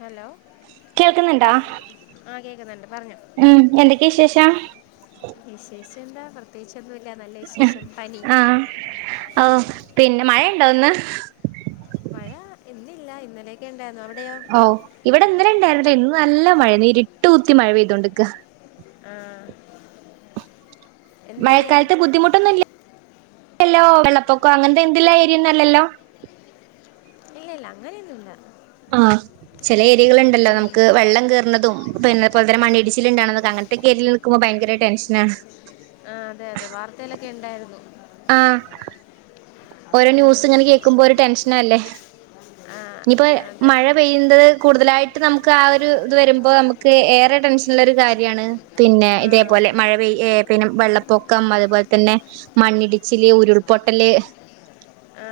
Hello. കേൾക്ക്ന്ന്ണ്ടാ? ആ കേൾക്കുന്നുണ്ട് ഉം. എന്തൊക്കെയാ വിശേഷം? വിശേഷെന്താ പ്രത്യേകിച്ചൊന്നുല്ല. നല്ല വിശേഷം, പനി. ആഹ്. പിന്നെ മഴണ്ടോ ഇന്ന്? മഴാ ഇന്നില്ല. ഇന്നലേക്കെ ഇണ്ടായിരുന്നു. അവിടെയോ? ഓഹ്. ഇവിടെ ഇന്നലെ ഇണ്ടായിരിന്നില്ല. ഇന്ന് നല്ല മഴായിരുന്നു. ഇര്ട്ട് കുത്തി മഴ പെയ്തോണ്ട്ക്കാ. ആഹ്. മഴക്കാലത്ത് ബുദ്ധിമുട്ടൊന്നുല്ലല്ലോ? വെള്ളപ്പൊക്കോ അങ്ങനത്തെ എന്തെല്ലാ ഏരിയന്നല്ലല്ലോ? ഇല്ല ഇല്ല അങ്ങനെയൊന്നുല്ല. ആഹ് ചെല ഏരിയകള്ണ്ടല്ലോ നമക്ക് ഉം. വെള്ളം കേറണതും പിന്നെ ഇപ്പോക്കാരം മണ്ണിടിച്ചിലിണ്ടാണതൊക്കെ അങ്ങൻത്തെക്കെ ഏരിയേല് നിക്കുമ്പോ ഭയങ്കര ടെൻഷനാണ്. ആഹ് അതെ അതെ വാർത്തയിലൊക്കെ ഇണ്ടായിരുന്നു. ആഹ്. ഓരോ ന്യൂസ് ഇങ്ങനെ കേക്കുമ്പോ ഒരു ടെൻഷനല്ലേ? ആ, ആ ഇനിപ്പോ അതെ മഴ പെയ്യണ്ടത് കൂടുതലായിട്ട് നമുക്ക് ആ ഒരു ഇത് വരുമ്പോ നമുക്ക് ഏറെ ടെൻഷന്ള്ള ഒരു കാര്യാണ്. പിന്നെ ആ ഇതേപോലെ മഴ പെയ് ഏഹ് പിന്നെ വെള്ളപ്പൊക്കം അതുപോലെ തന്നെ മണ്ണിടിച്ചില് ഉരുൾപൊട്ടല് ആ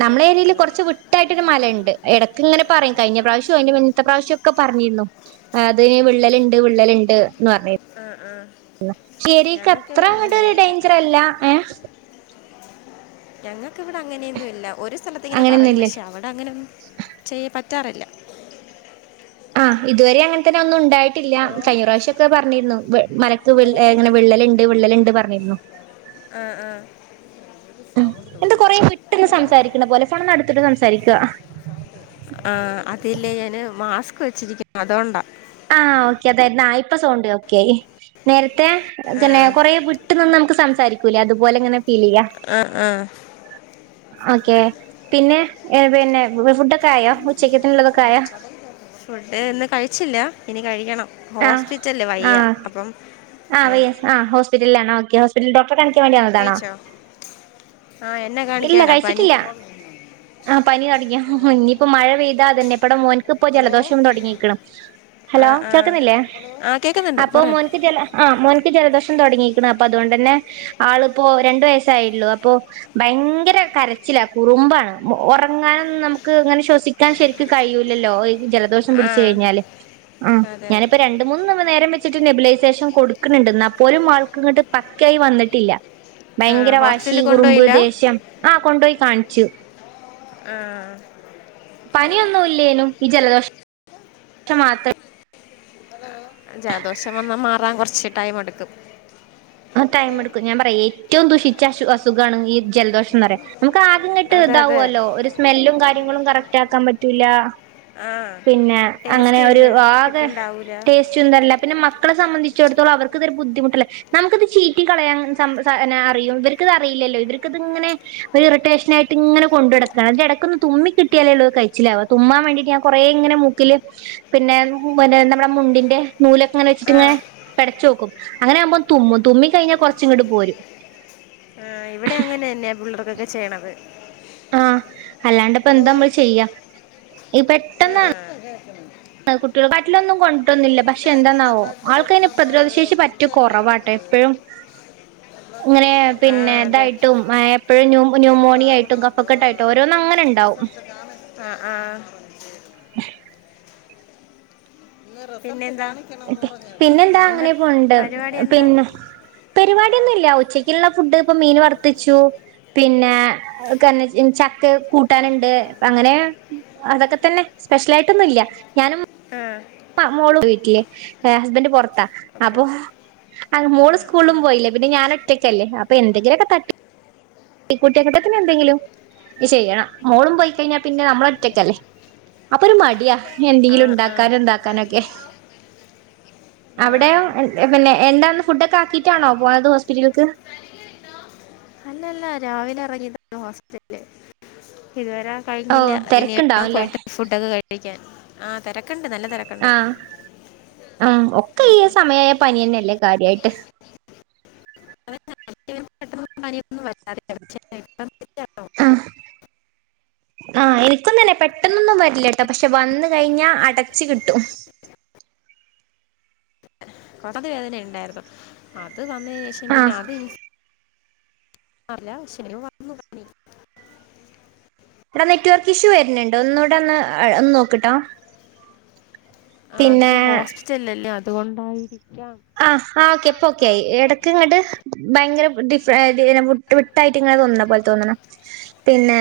അതെ നമ്മളെ ഏര്യേല് ഇവിടെ കൊറച്ച് വിട്ടായിട്ടൊരു മല ഇൺ ണ്ട്. എടക്ക് ഇങ്ങനെ പറയും, കഴിഞ്ഞ പ്രാവശ്യൊ അതിന്റെ മുന്നത്തെ പ്രാവശ്യൊക്കെ പറഞ്ഞിരുന്നു. അതിന് വിള്ളല്ണ്ട് വിള്ളല്ണ്ട് എന്ന് പറഞ്ഞിരു ആഹ് ആഹ്. ശരീക്കത്ര അങ്ങട്ടൊരു ഡേഞ്ചറല്ല ഏഹ് ഞങ്ങക്കിവിടെ അങ്ങനെയൊന്നു ഇല്ല. ഒരു സ്ഥലത്ത് ഇങ്ങനെ പറയും അങ്ങനെയൊന്നുമില്ല പക്ഷേ അവിടെ അങ്ങനൊന്നും ചെയ്യ പറ്റാറില്ല. ആഹ് ഇതുവരെ അങ്ങൻതന്നെ ഒന്നു ഇണ്ടായിട്ടില്ല. ഹലോ കഴിഞ്ഞ പ്രാവശ്യൊക്കെ പറഞ്ഞിരുന്നു മല ത്തുവിൾ ഹലോ എങ്ങനെ വിള്ളല്ണ്ട് വിള്ളല്ണ്ട് പറഞ്ഞിരുന്നു. ആഹ് ആഹ്. ത്ത്ന്ന് സംസാരിക്കണ പോലെ. ഫോണൊന്ന് അട്ത്തിട്ട് സംസാരിക്ക്വാ. ആ അതില്ലേ ഞാന് മാസ്ക് വെച്ചിരിക്കുന്നു. അതുകൊണ്ടാ. ആഹ് ഓക്കെ അതായിര്ന്നൊ. ആഹ് ഇപ്പ സൗണ്ട് ഓക്കെ ആയി. നേരത്തെ ആ പിന്നെ കൊറേ വിട് ട്ട് നിന്ന് നമുക്ക് സംസാരിക്കൂലേ? അത്പോലെ ഇങ്ങനെ ഫീല് ചെയ്യാ. ആഹ് ആഹ്. ഓക്കെ. പിന്നെ, ഏഹ് പിന്നെ ഫുഡ്ഡൊക്കെ ആയോ? ഉച്ചക്കേത്തുള്ളതൊക്കെ ആയോ? ഫുഡ്ഡ് ഇന്ന് കഴിച്ചില്ല. ഇനി കഴിക്കണം. ആഹ് ഹോസ്റ്റിച്ചല്ലെ വയ്യ. അപ്പം അങ്ങനെ ആ ഹോസ്പിറ്റലിലാണ്‌ ഓക്കെ. ഹോസ്പിറ്റലിൽ ഡോക്ടർ കാണിച് ച്ച് കഴിഞ്ഞ് വന്നതാണോ? കഴിച്ചോ ആ എന്നെ ഇല്ല കാണിക്കാനാ പനി കഴിച്ചിട്ടില്ല. ആഹ് പനി തൊടങ്ങിയോ? ഇനിയിപ്പോ മഴ പെയ്താ അതന്നെ ഇപ്പടെ മോൻ ക്കിപ്പോ ഹലോ ജലദോഷം തൊടങ്ങീക്കുണു. ആ ഹലോ ആ കേൾക്കുന്നില്ലേ? ആ കേൾക്കുന്നുണ്ട് അപ്പൊ പറഞ്ഞോ മോൻക്ക് ജല ആഹ് മോൻക്ക് ജലദോഷം തൊട്ങ്ങീക്ക്ണ്. അപ്പൊ അതോണ്ടെന്നെ ആള്പ്പൊ രണ്ട് വയസായിള്ളൂ അപ്പൊ ഭയങ്കര കരച്ചില കുറുമ്പാണ്. ഒറങ്ങാനന്നും നമുക്ക് ങ്ങനെ ശ്വസി ക്കാൻ ശരിക്കും കഴിയൂല്ലല്ലോ ജലദോഷം ആ പിടിച്ച് കഴിഞ്ഞാല് അതെ. ഇപ്പൊ രണ്ട് മൂന്ന് നേരം വെച്ചിട്ട് നെബിലൈസേഷൻ കൊട്ക്ക്ണ്ണ്ട്. ന്നാ പോലും ആൾക്ക് ഇങ്ങട്ട് പക്കായി വന്നിട്ടില്ല. ആ ഭയ്ങ്കര വാശി, ഹോസ്റ്റലിൽ കുറുമ്പ്, കൊണ്ടുപോയില്ല ദേഷ്യം ആഹ് കൊണ്ടോയി കാണ്ച്ചു. ആഹ് പനിയൊന്നും ഇല്ലേനും ഈ ജലദോഷ മാത്രം. [unintelligible] ജലദോഷം വന്ന മാറാൻ കൊർച്ച് ടൈം എടുക്കും. ആഹ് ടൈം എടുക്കും. ഞാൻ പറയെ ഏറ്റവും ദൂഷിച്ച അശു അസുഖാണ് ഈ ജലദോഷംന്നറയാ. നമ്മക്ക് ആകംങ്ങിട്ട് അതെ അതെ താവോല്ലോ. ഒരു സ്മെല്ലും കാര്യങ്ങളും കറക്റ്റ് ആക്കാൻ പറ്റൂല. ആ പിന്നെ അങ്ങനെ ടേസ്റ്റ് ഒരു ഉണ്ട് ആകെ കിട്ടുന്നുണ്ടാവൂല ടേ [unintelligible] പിന്നെ മക്കളെ സംബന്ധിച്ചോട്ത്തോളം അവർക്ക് ഇതൊരു ബുദ്ധിമുട്ടല്ലെ നമുക്കത് ചീറ്റി കളയാൻ അറിയും. ഇവർക്കത് അറിയില്ലല്ലോ ഇവർക്കത് ഇങ്ങനെ ഒരു ഇറിട്ടേഷനായിട്ട് ഇങ്ങന കൊണ്ട് നടക്ക. അതിന്റെടെക്കെന്ന് തുമ്മി കിട്ടിയാലെള്ളൂ അത് കഴിച്ചില്ലാവ. തുമ്മാൻ വേണ്ടിട്ട് ഞാ കൊറെ ഇങ്ങനെ മൂ ക്കില് പിന്നെ നമ്മടെ മുണ്ടിന്റെ നൂല് അങ്ങനെ വച്ച്ട്ടിങ്ങെ ആ പെട്ച്ചോക്കും. അങ്ങനെ ആമ്പൊ തുമ്മും. തുമ്മിക്കഴിഞ്ഞാ കൊർച്ച്ങ്ങട്ട് പോരും. [unintelligible] ഇവടെ അങ്ങനെന്നെ പിള്ളർക്കൊക്കെ ചെയ്യണത്. ആഹ് അല്ലാണ്ട്പ്പോ ഹലോ എന്താമ്മൾ ഓ, ചെയ്യാ. ഈ പെട്ടെന്നാ അതക്ക. കുട്ട്യാളെ കാട്ടിലൊന്നും കൊൻട്ടൊന്നില്ല. പ പക്ഷെ ഇനി ഇതാ എന്തന്നാവോ ബ്ലഡ് ആൾക്കയ്ന് കൊടുക്കാൻ പ്രതിരോധ പോണതേ ശേഷി ഉള്ളൂ പറ്റെ ഇഞ്ചക്ഷൻ കൊറവാട്ടെ എടുക്കുന്നത് എപ്പഴും. ബ്ലഡ് ഇങ്ങനെ കൊടുക്കാൻ ആ പിന്നെ അതെ ഇതായിട്ടും എപ്പഴും ന്യൂ എപ്പോൾ ന്യൂമോണിയായ്ട്ടും കഫക്കെട്ടായിട്ടും ഓരോന്നും അങ്ങനെണ്ടാവും. അഹ് ആഹ് പിന്നെന്താ? കാണിക്കണം എന്ന് പറഞ്ഞു ടെസ്റ്റ് പിന്നെന്താ ചെയ്ത് എന്താ അങ്ങനെ പോണ്ണ്ട് പരിപാടി എന്താ പിന്നെ. പരിവാടിയൊന്നുംല്ല ഉച്ചക്ക്ള്ള ഫുഡ് ഇപ്പ മീന് വർത്തച്ചു പിന്നെ. കന്ന ചക്ക കൂട്ടാന്ണ്ട് അങ്ങനെ. അതൊക്കെ തന്നെ സ്പെഷ്യലായിട്ടൊന്നും ഇല്ല ഞാനും. ആ ആഹ് മോളു വീട്ടില് ഹസ്ബന്റ് പൊറത്താ ഓക്കെ ഓക്കെ. അപ്പൊ. അഹ് ആ മോള് സ്കൂള്ളും പോയില്ലേ. പിന്നെ ഞാനൊറ്റയ്ക്കല്ലേ. അപ്പൊ എന്തെങ്കിലൊക്കെ തട്ടി കൂട്ടി [unintelligible] എന്തെങ്കിലും ചെയ്യണം. മോളും പോയി കഴിഞ്ഞാ പിന്നെ നമ്മളൊറ്റയ്ക്കല്ലേ. അപ്പൊ ഒരു മടിയാ ആ എന്തെങ്കിലും ആ ഇണ്ടാക്കാനും ഇതാക്കാനൊക്കെ. ആ അവിടെ പിന്നെ എന്താന്ന് ഫുഡക്കെ ആക്കിട്ടാണോ പോയത് ഹോസ്പിറ്റൽക്ക്. ല്ല രാവിലെ എറങ്ങിതാ ഹോസ്പിറ്റല്ല് ഇതുവരെ. ഓ കഴിഞ്ഞില്ല. ഇനി തിരക്കുണ്ടാവുംല്ലേ പോയിട്ട് ഫുഡൊക്കെ കഴിക്കാൻ ആ തെരക്ക്ണ്ട് നല്ല തെര ആഹ് ആഹ് ഒക്കെ ഈ സമയായ പനിന്നെ അല്ലേ കാര്യയിട്ട്. [unintelligible] ഇപ്പം ശരിയാണോ? അഹ് ആഹ് എനിക്കൊന്നന്നെ പെട്ടെന്നൊന്നും വരില്ലട്ടോ. പക്ഷെ വന്ന് കഴിഞ്ഞാ അടച്ച് കിട്ടും. വേദന ഇണ്ടായ്രുന്നു. അത് വന്നേനേഷം പിന്നെ ആഹ് അത് [unintelligible] എട നെറ്റ്വർക്ക് ഇഷ്യൂ വര്ന്ന്ണ്ട്. ഒന്നൂടെ ഒന്ന് ഒന്ന് നോക്ക്ട്ടോ. ആഹ് പിന്നെ അതിപ്പോ ഹോസ്പിറ്റലല്ലേ അതുകൊണ്ടായിരിക്കാം. ആഹ് ആഹ് ഓക്കെ ഇപ്പൊ ഓക്കെ ആ എടക്കീങ്ങട്. ഭയങ്കര ഡിഫ വിട്ടായിട്ട് ഇങ്ങനെ തോന്നുന്ന പോലെ തോന്നണു പിന്നെ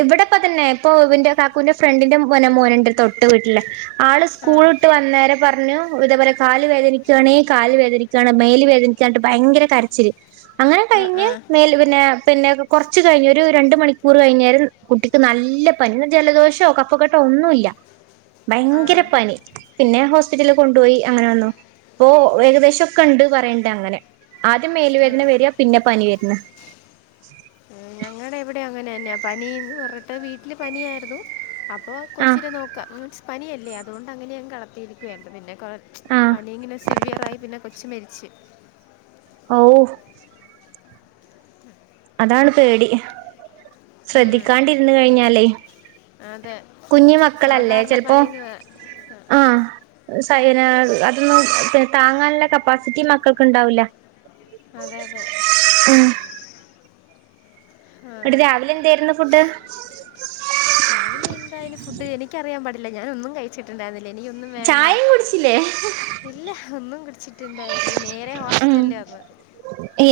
ഇവിടെപ്പ തന്നെ ഇപ്പൊ ഇന്റെ കാക്കുവിന്റെ ഫ്രണ്ടിന്റെ മനെ മോനണ്ട. തൊട്ട് വീട്ടിലേ ആളെ ആ സ്കൂൾട്ട് വന്നേരം പറഞ്ഞു ഇതവരെ കാൽ.. മുട്ട് വേദനികാണ് കാല് വേദനിക്കയാണ് മേൽ വേദനിച്ചട്ട് ഭയങ്കര കരച്ചില് അങ്ങനെ ആ കഴിഞ്ഞ് ആ മേല് പിന്നെ പിന്നെ. കുറച്ച് കഴിഞ്ഞ് ഒരു രണ്ട് മണിക്കൂർ കഴിഞ്ഞേരം കുട്ടിക്ക് നല്ല പനി ജലദോഷോ കഫക്കെട്ടോഒന്നുയില്ല.. ആ ഭയങ്കര പനി പിന്നെ ഹോസ്പിറ്റലിൽ. കൊണ്ടോയി അങ്ങനെ വന്നു. ഇപ്പൊ ഏകദേശംക്കെണ്ട് പറയണ്ട് അങ്ങനെ ആദ്യം മേലുവേദന വരിക പിന്നെ പനി വെരുന്ന്‌.. ഞങ്ങടെ എവിടെങ്ങനെന്നെയ. പനിന്ന് പറഞ്ഞിട്ട് വീട്ടിലെ പനിയാരുന്നു.. അപ്പോ ആഹ് കൊച്ചിനെ നോക്കാം മീൻസ് പനിയല്ലേ. അതോണ്ട് അങ്ങനെയങ്. കളത്തിയിരു വെയർകുന്നില്ല കൊറച് ആഹ് പനി ഇങ്ങനെ സിവിയർ ആയി പിന്നെ കൊച്ച് മരിച്ച്.. ഔഹ്. അതാണ് പേടി. ഉം. ശ്രദ്ധിക്കാണ്ടിരുന്ന്. കഴിഞ്ഞാലേ. അതെ കുഞ്ഞു മക്കളല്ലേ സാധാരണ പനിന്ന് വെ. അഹ് സൈനാ. അതൊന്നും താങ്ങാനുള്ള കപ്പാസിറ്റി മക്കൾക്ക്. ഉണ്ടാവൂല്ല. അതെ അതെ. ഉം ആ. എടി രാവിലെ എന്തേരുന്നു ഫുഡ്. രാവിലെ എന്തായനുഫുഡ്. എനിക്കറിയാൻ പാടില്ല. ഞാനൊന്നും. കഴി.. ച്ചിട്ടുണ്ടായിരുന്നില്ല. എനിക്കൊന്നും വേണ്ട. ചായയും കുടിച്ചില്ലേ ഇല്ല ഒന്നുംകുടിച്ചി.. ണ്ട നേരെ ഉം ഹോസറ്റിറ്റല ആന്ന്.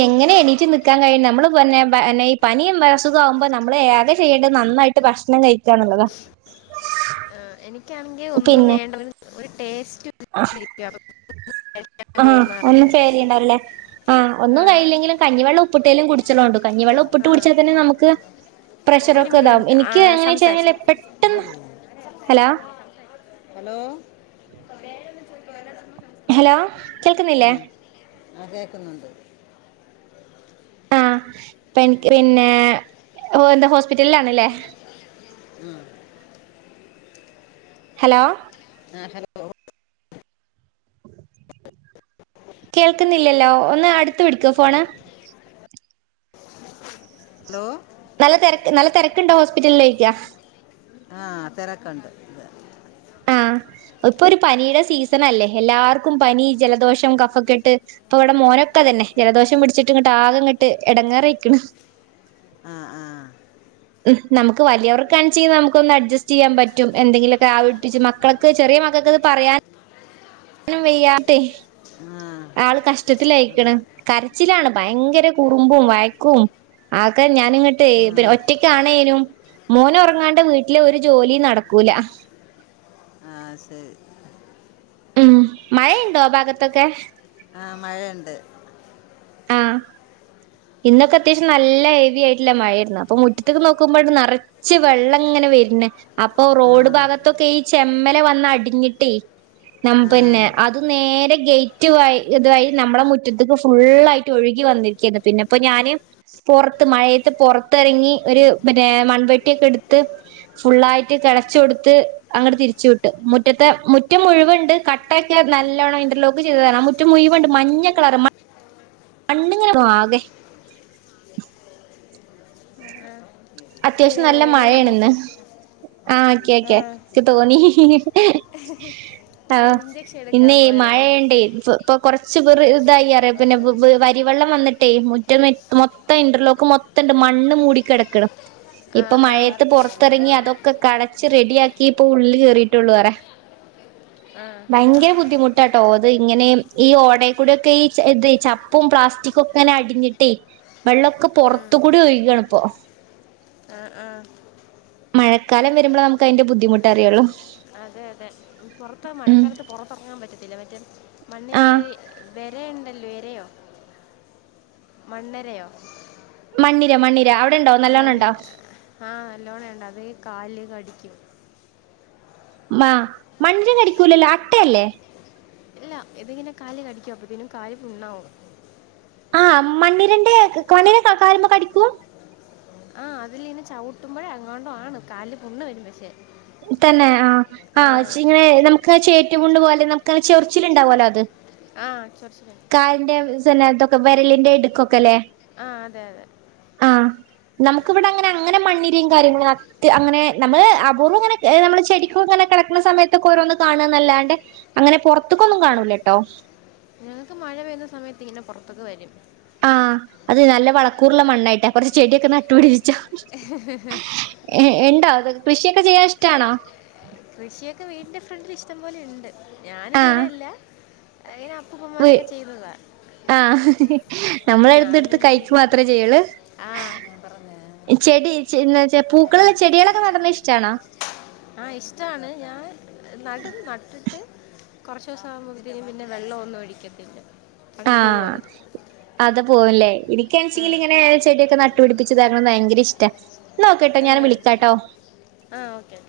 എങ്ങനെ എണിറ്റ് നിക്കാൻ കഴിയുനേ കഴിയും. നമ്മള് പൊന്നെ. ഈ പനിയും അസുഖ വുമ്പോനമ്മളേ ഏതെ ചെയ്യണ്ടത് നന്നായിട്ട് ഭക്ഷണം. കെഴിയിക്കാന്നുള്ളതാ ആഹ് എനിക്കാണെങ്കി ഒന്നും വേണ്ട. ഒരു ടേസ്റ്റ് വില്ല ആഹ് ഒന്നു ചെയ്യിലുണ്ടാവുലല്ലേ. ആഹ് ആ ഒന്നും കയ്യില്ലെങ്കിലും കഞ്ഞിവെള്ളം ഉപ്പിട്ടേലും കുട്.. ച്ചലൊണ്ട്. കഞ്ഞിവെള്ളംപ്പിട്ട് ആ കുടിച്ചാൽ തന്നെ നമുക്ക്. ഒരു പ്രഷറൊക്കെ ഇതാവും. മിനിറ്റ് എനിക്ക് എങ്ങനെ സംസാരിച്ചു വെച്ചഴിഞ്ഞാൽപെട്ടെന്ന് ആരുമില്ല. Hello.. hello. ഹലോ കേക്കുന്നില്ലേ.. ആഹ് കേക്കുന്നുണ്ട്. ആ. പെൻക്ക് പിന്നെ. ഓനന്ത് ഹോസ്പിറ്റലാണ്ലേ. ആഹ് ഹലോ. ആഹ് ഹലോ. കേക്കുന്നില്ലല്ലോ ഒന്ന് അടുത്ത് പിടിക്കോ ഫോണ്. ഹലോ. നല്ല തെരക്ക് നല്ല തേരക്കുണ്ടോ ഹോസ്പിറ്റല്ല്യക്കാ. ആഹ് തെരക്കുണ്ട്. ആഹ് ഇപ്പൊ ഒരു പനിയുടെ സീസൺ അല്ലേ എല്ലാർക്കും പനി ജലദോഷം കഫക്കെട്ട്. ഇപ്പൊ ഇവിടെ മോനൊക്കെ അതന്നെ ജലദോഷം പിടിച്ചിട്ട് ങ്ങട്ട്ആകെങ്ങട്ട് ഇടങ്ങേറിയിക്കിണ്.. ആ ആ ഉം നമക് വലിയവർകാണിച്ച നമുക്ക് ഒന്ന് അഡ്ജസ്റ്റ് ചെയ്യാൻ പറ്റും. എന്തെങ്കിലൊക്കെആവിട്പ്പിച്ച് മക്കളെ ക് ചെറിയ മക്കക്ക് പറയാൻ നും വെയ്യട്ടെ.. ആഹ് ആള് കഷ്ട്ടത്തിലായിക്ക്ണ് കരച്ചിലാണ് ഭയങ്കര കുറുമ്പും വയക്കും. ആക്കെ ഞാനിങ്ങട്ട് ഏ ആ പിന്നെ ഒറ്റക്കാണേനും. മോനൊറങ്ങാണ്ട് വീട്ടിലെ ഒരു ജോലിം നടക്കൂലാ. [unintelligible] ഉം മയയ്ണ്ടോ ആ ഭാഗത്തൊക്കെ? ആഹ് മഴെണ്ട്. ആഹ് ഇന്നൊക്കെത്യാവശ്യം നല്ല ഹെവി ആയിട്ട്ള്ള മഴയായിരുന്നു അപ്പൊ മുറ്റത്തക്ക് നോക്കുമ്പണ്ട് നറച്ച് ച്ച് വെള്ളങ്ങനെ വെര്ണ് അപ്പൊ ഈ ആ റോഡ് ഭാഗത്തൊക്കെ ഈ ചെമ്മല വന്ന് അടിഞ്ഞിട്ടേ നം ആ പിന്നെ അത് നേരെ ഗേറ്റ് വയി ഇത് വഴി നമ്മളെ മുറ്റത്തക്ക് ഫുള്ളായിട്ട് ഒഴുകി വന്നി ക്കിത് പിന്നെ അപ്പൊ ഞാന് പൊറത്ത് മഴയത്ത് പൊറത്തെറങ്ങി, ഒരു മറ്റേ മൺവെട്ടിയൊക്കെ എടുത്ത് ഫുള്ളായിറ്റ് കെളച്ച് കൊടുത്ത് അങ്ങട് തിരിച്ചു വിട്ട് മുറ്റത്തെ മുറ്റം മുഴുവൻണ്ട്, കട്ടെക്കെ നല്ലോണ്ണം ഇന്റർലോക്ക് ചെയ്തതാണ് ആ മുറ്റ് മുറ്റം മുയുവണ്ട് മഞ്ഞ കളറ് മ മണ്ണ്ങ്ങനെ വാകെ അത്യാവശ്യം ഹലോ നല്ല ഞാൻ മഴയാണ് വന്നു ഇന്ന്, ആഹ് മടക്കി ക്കെ ആ ക്കെ, ഇക്ക് തിരിഞ്ഞോ. തോന്നി. ഞാൻ ഇഞ്ജെക്ഷൻ എടുക്കാൻ പോയതായിരുന്നു. ഇപ് ഇപ്പൊ കൊറച്ച് വ്റ് ഇതായി പറയാ, പിന്നെ ബസ് വ് എടുക്കാൻ വരിവെള്ളം വന്നിട്ടേ മുറ്റം [unintelligible] മൊത് മൊത്തം ഇന്റർലോക്ക് മൊത്തണ്ട് മണ്ണ് മൂടിക്കെടക്ക്ണ്. ആ ഇപ്പൊ ആ മഴയത്ത് പിന്നെ പൊറത്തെറങ്ങി അതൊക്കെ കളച്ച് റെഡിയാക്കി, ഇപ്പൊ ഉള്ളിൽ കയറിയിട്ടുള്ളു പറയാ ആഹ് ഭയങ്കര ബുദ്ധിമുട്ടാട്ടോ, അത് ഇങ്ങനെ ഈ ഓടെ കൂടെ ഒക്കെ ഈ ച ഇത് ചപ്പും പ്ലാസ്റ്റിക് കൊക്കെങ്ങനെ അടിഞ്ഞിട്ടേ, വെള്ളൊക്കെ പൊറത്ത് കൂടി ഒഴ്കാണിപ്പൊ. ആഹ് ആഹ് മഴക്കാലം വരുമ്പളാ നമുക്ക് അതിന്റെ ബുദ്ധിമുട്ട് അറിയോള്ളു. അതെ അതെ, ഉം പൊറത്ത് മഴക്കാലത്ത് പൊറത്തെറങ്ങാൻ പറ്റത്തില്ലാ മറ്റേ ആഹ് മണ്ണിലൊര് വേ എരയെണ്ടല്ലോ എരയോ മണ്ണരയോ? മണ്ണിര മണ്ണിര അവിട് മണ്ണിരാ ആഹ്, നല്ലോണം ഇണ്ട് അത് കാലില് കടിക്കും. മ മണ്ണിര കടിക്കൂലല്ലോ? അട്ടയല്ലേ? അല്ല, ഇത്ങ്ങനെ കാലില് കടിക്കും, അപ്പോത്തിനും കാല് പുണ്ണാവും. ആഹ്, മണ്ണിരെന്റെ മണ്ണിര കാല്മ്മെ കടിക്കും? ആഹ്, അതില് ഇങ്ങനെ ചവുട്ടുമ്പഴോ എങ്ങാണ്ടോ ആണ് കാലില് പുണ്ണ് വരും, പക്ഷേ തന്നെ ആഹ്, ആ ആഹ് ചി ഇങ്ങനെ നമക്ക് ചേറ്റുപുണ്ണ് പോലെ നമുക്കങ്ങനെ ചൊറിച്ചില്ണ്ടാവല്ലോ അത്. ആഹ്, ചൊറിച്ചില്ണ്ട് കാലിന്റെ [unintelligible] ത്തൊക്കെ വെരലിന്റെ ഇടുക്കൊക്കെല്ലേ? ആഹ്, അതെ അതെ. ആഹ്, നമ്മക്ക് ഇവിടെ അങ്ങനെ അങ്ങനെ മണ്ണിരേം കാര്യങ്ങളു അത്ത് അങ്ങനെ നമ്മള് [unintelligible] ഇങ്ങനെ നമ്മള് ചെടിക്ക് ഇങ്ങനെ കെളക്കണ സയത്തൊക്കെ ഓരോന്ന് കാണാന്നല്ലാണ്ട് അങ്ങനെ പൊറത്ത്ക്കൊന്നും കാണൂലാട്ടോ. ഞങ്ങക്ക് മഴ പെയ്യുന്ന സമയത്ത് ഇങ്ങനെ പൊറത്തൊക്കെ വരും. ആഹ്, അത് നല്ല വളക്കൂറുള്ള മണ്ണായിട്ടാ കൊറച്ച് ചെടിയൊക്കെ നട്ടു പിടിപ്പിച്ചോ. എഹ് എണ്ടോ അത്, കൃഷിയൊക്കെ ചെയ്യാൻ ഇഷ്ട്ടാണോ? കൃഷിയൊക്കെ വീടിന്റെ ഫ്രണ്ടില് ഇഷ്ടം പോലെ ഉണ്ട്. ഞാന് ആഹ് ചെയ്യ്ണല്ല. അയിന് വ് അപ്പൂപ്പമാരൊക്കെ ചെയ്തതാ. ആഹ് നമ്മള്ള് അവിട്ന്നെടുത്ത് ഞാനൊന്നും കൈക്കു ചെയ്തില്ല മാത്രേ ചെയ്യുള്ളു? ആ ഞാൻ പറഞ്ഞ ചെടി ചെ എന്ന് വെച്ച പൂക്കളുള്ള ചെടികളൊക്കെ നടുന്നത് ഇഷ്ടാണോ? ആഹ്, ഇഷ്ടാണ്. ഞാൻ നടും, നട്ടിട്ട്... കുറച്ച് ദിവസം ആവുമ്പത്തേക് പിന്നെ വെള്ളം ഒന്നും ഒഴിക്കത്തില്ല. അങ്ങ് പോവും ആഹ് അത് അത് പോവും ല്ലേ? ആ എനിക്കാണെച്ചെങ്കിൽ ഇങ്ങനെ ചെടിയൊക്കെ നട്ടുപിടിപ്പിച്ച് താക്ക്ണ് ഭയങ്കര ഇഷ്ട. ന്നാ ഓക്കെട്ടോ, ഞാൻ വിളിക്കാട്ടോ? ആഹ്, ഓക്കെ.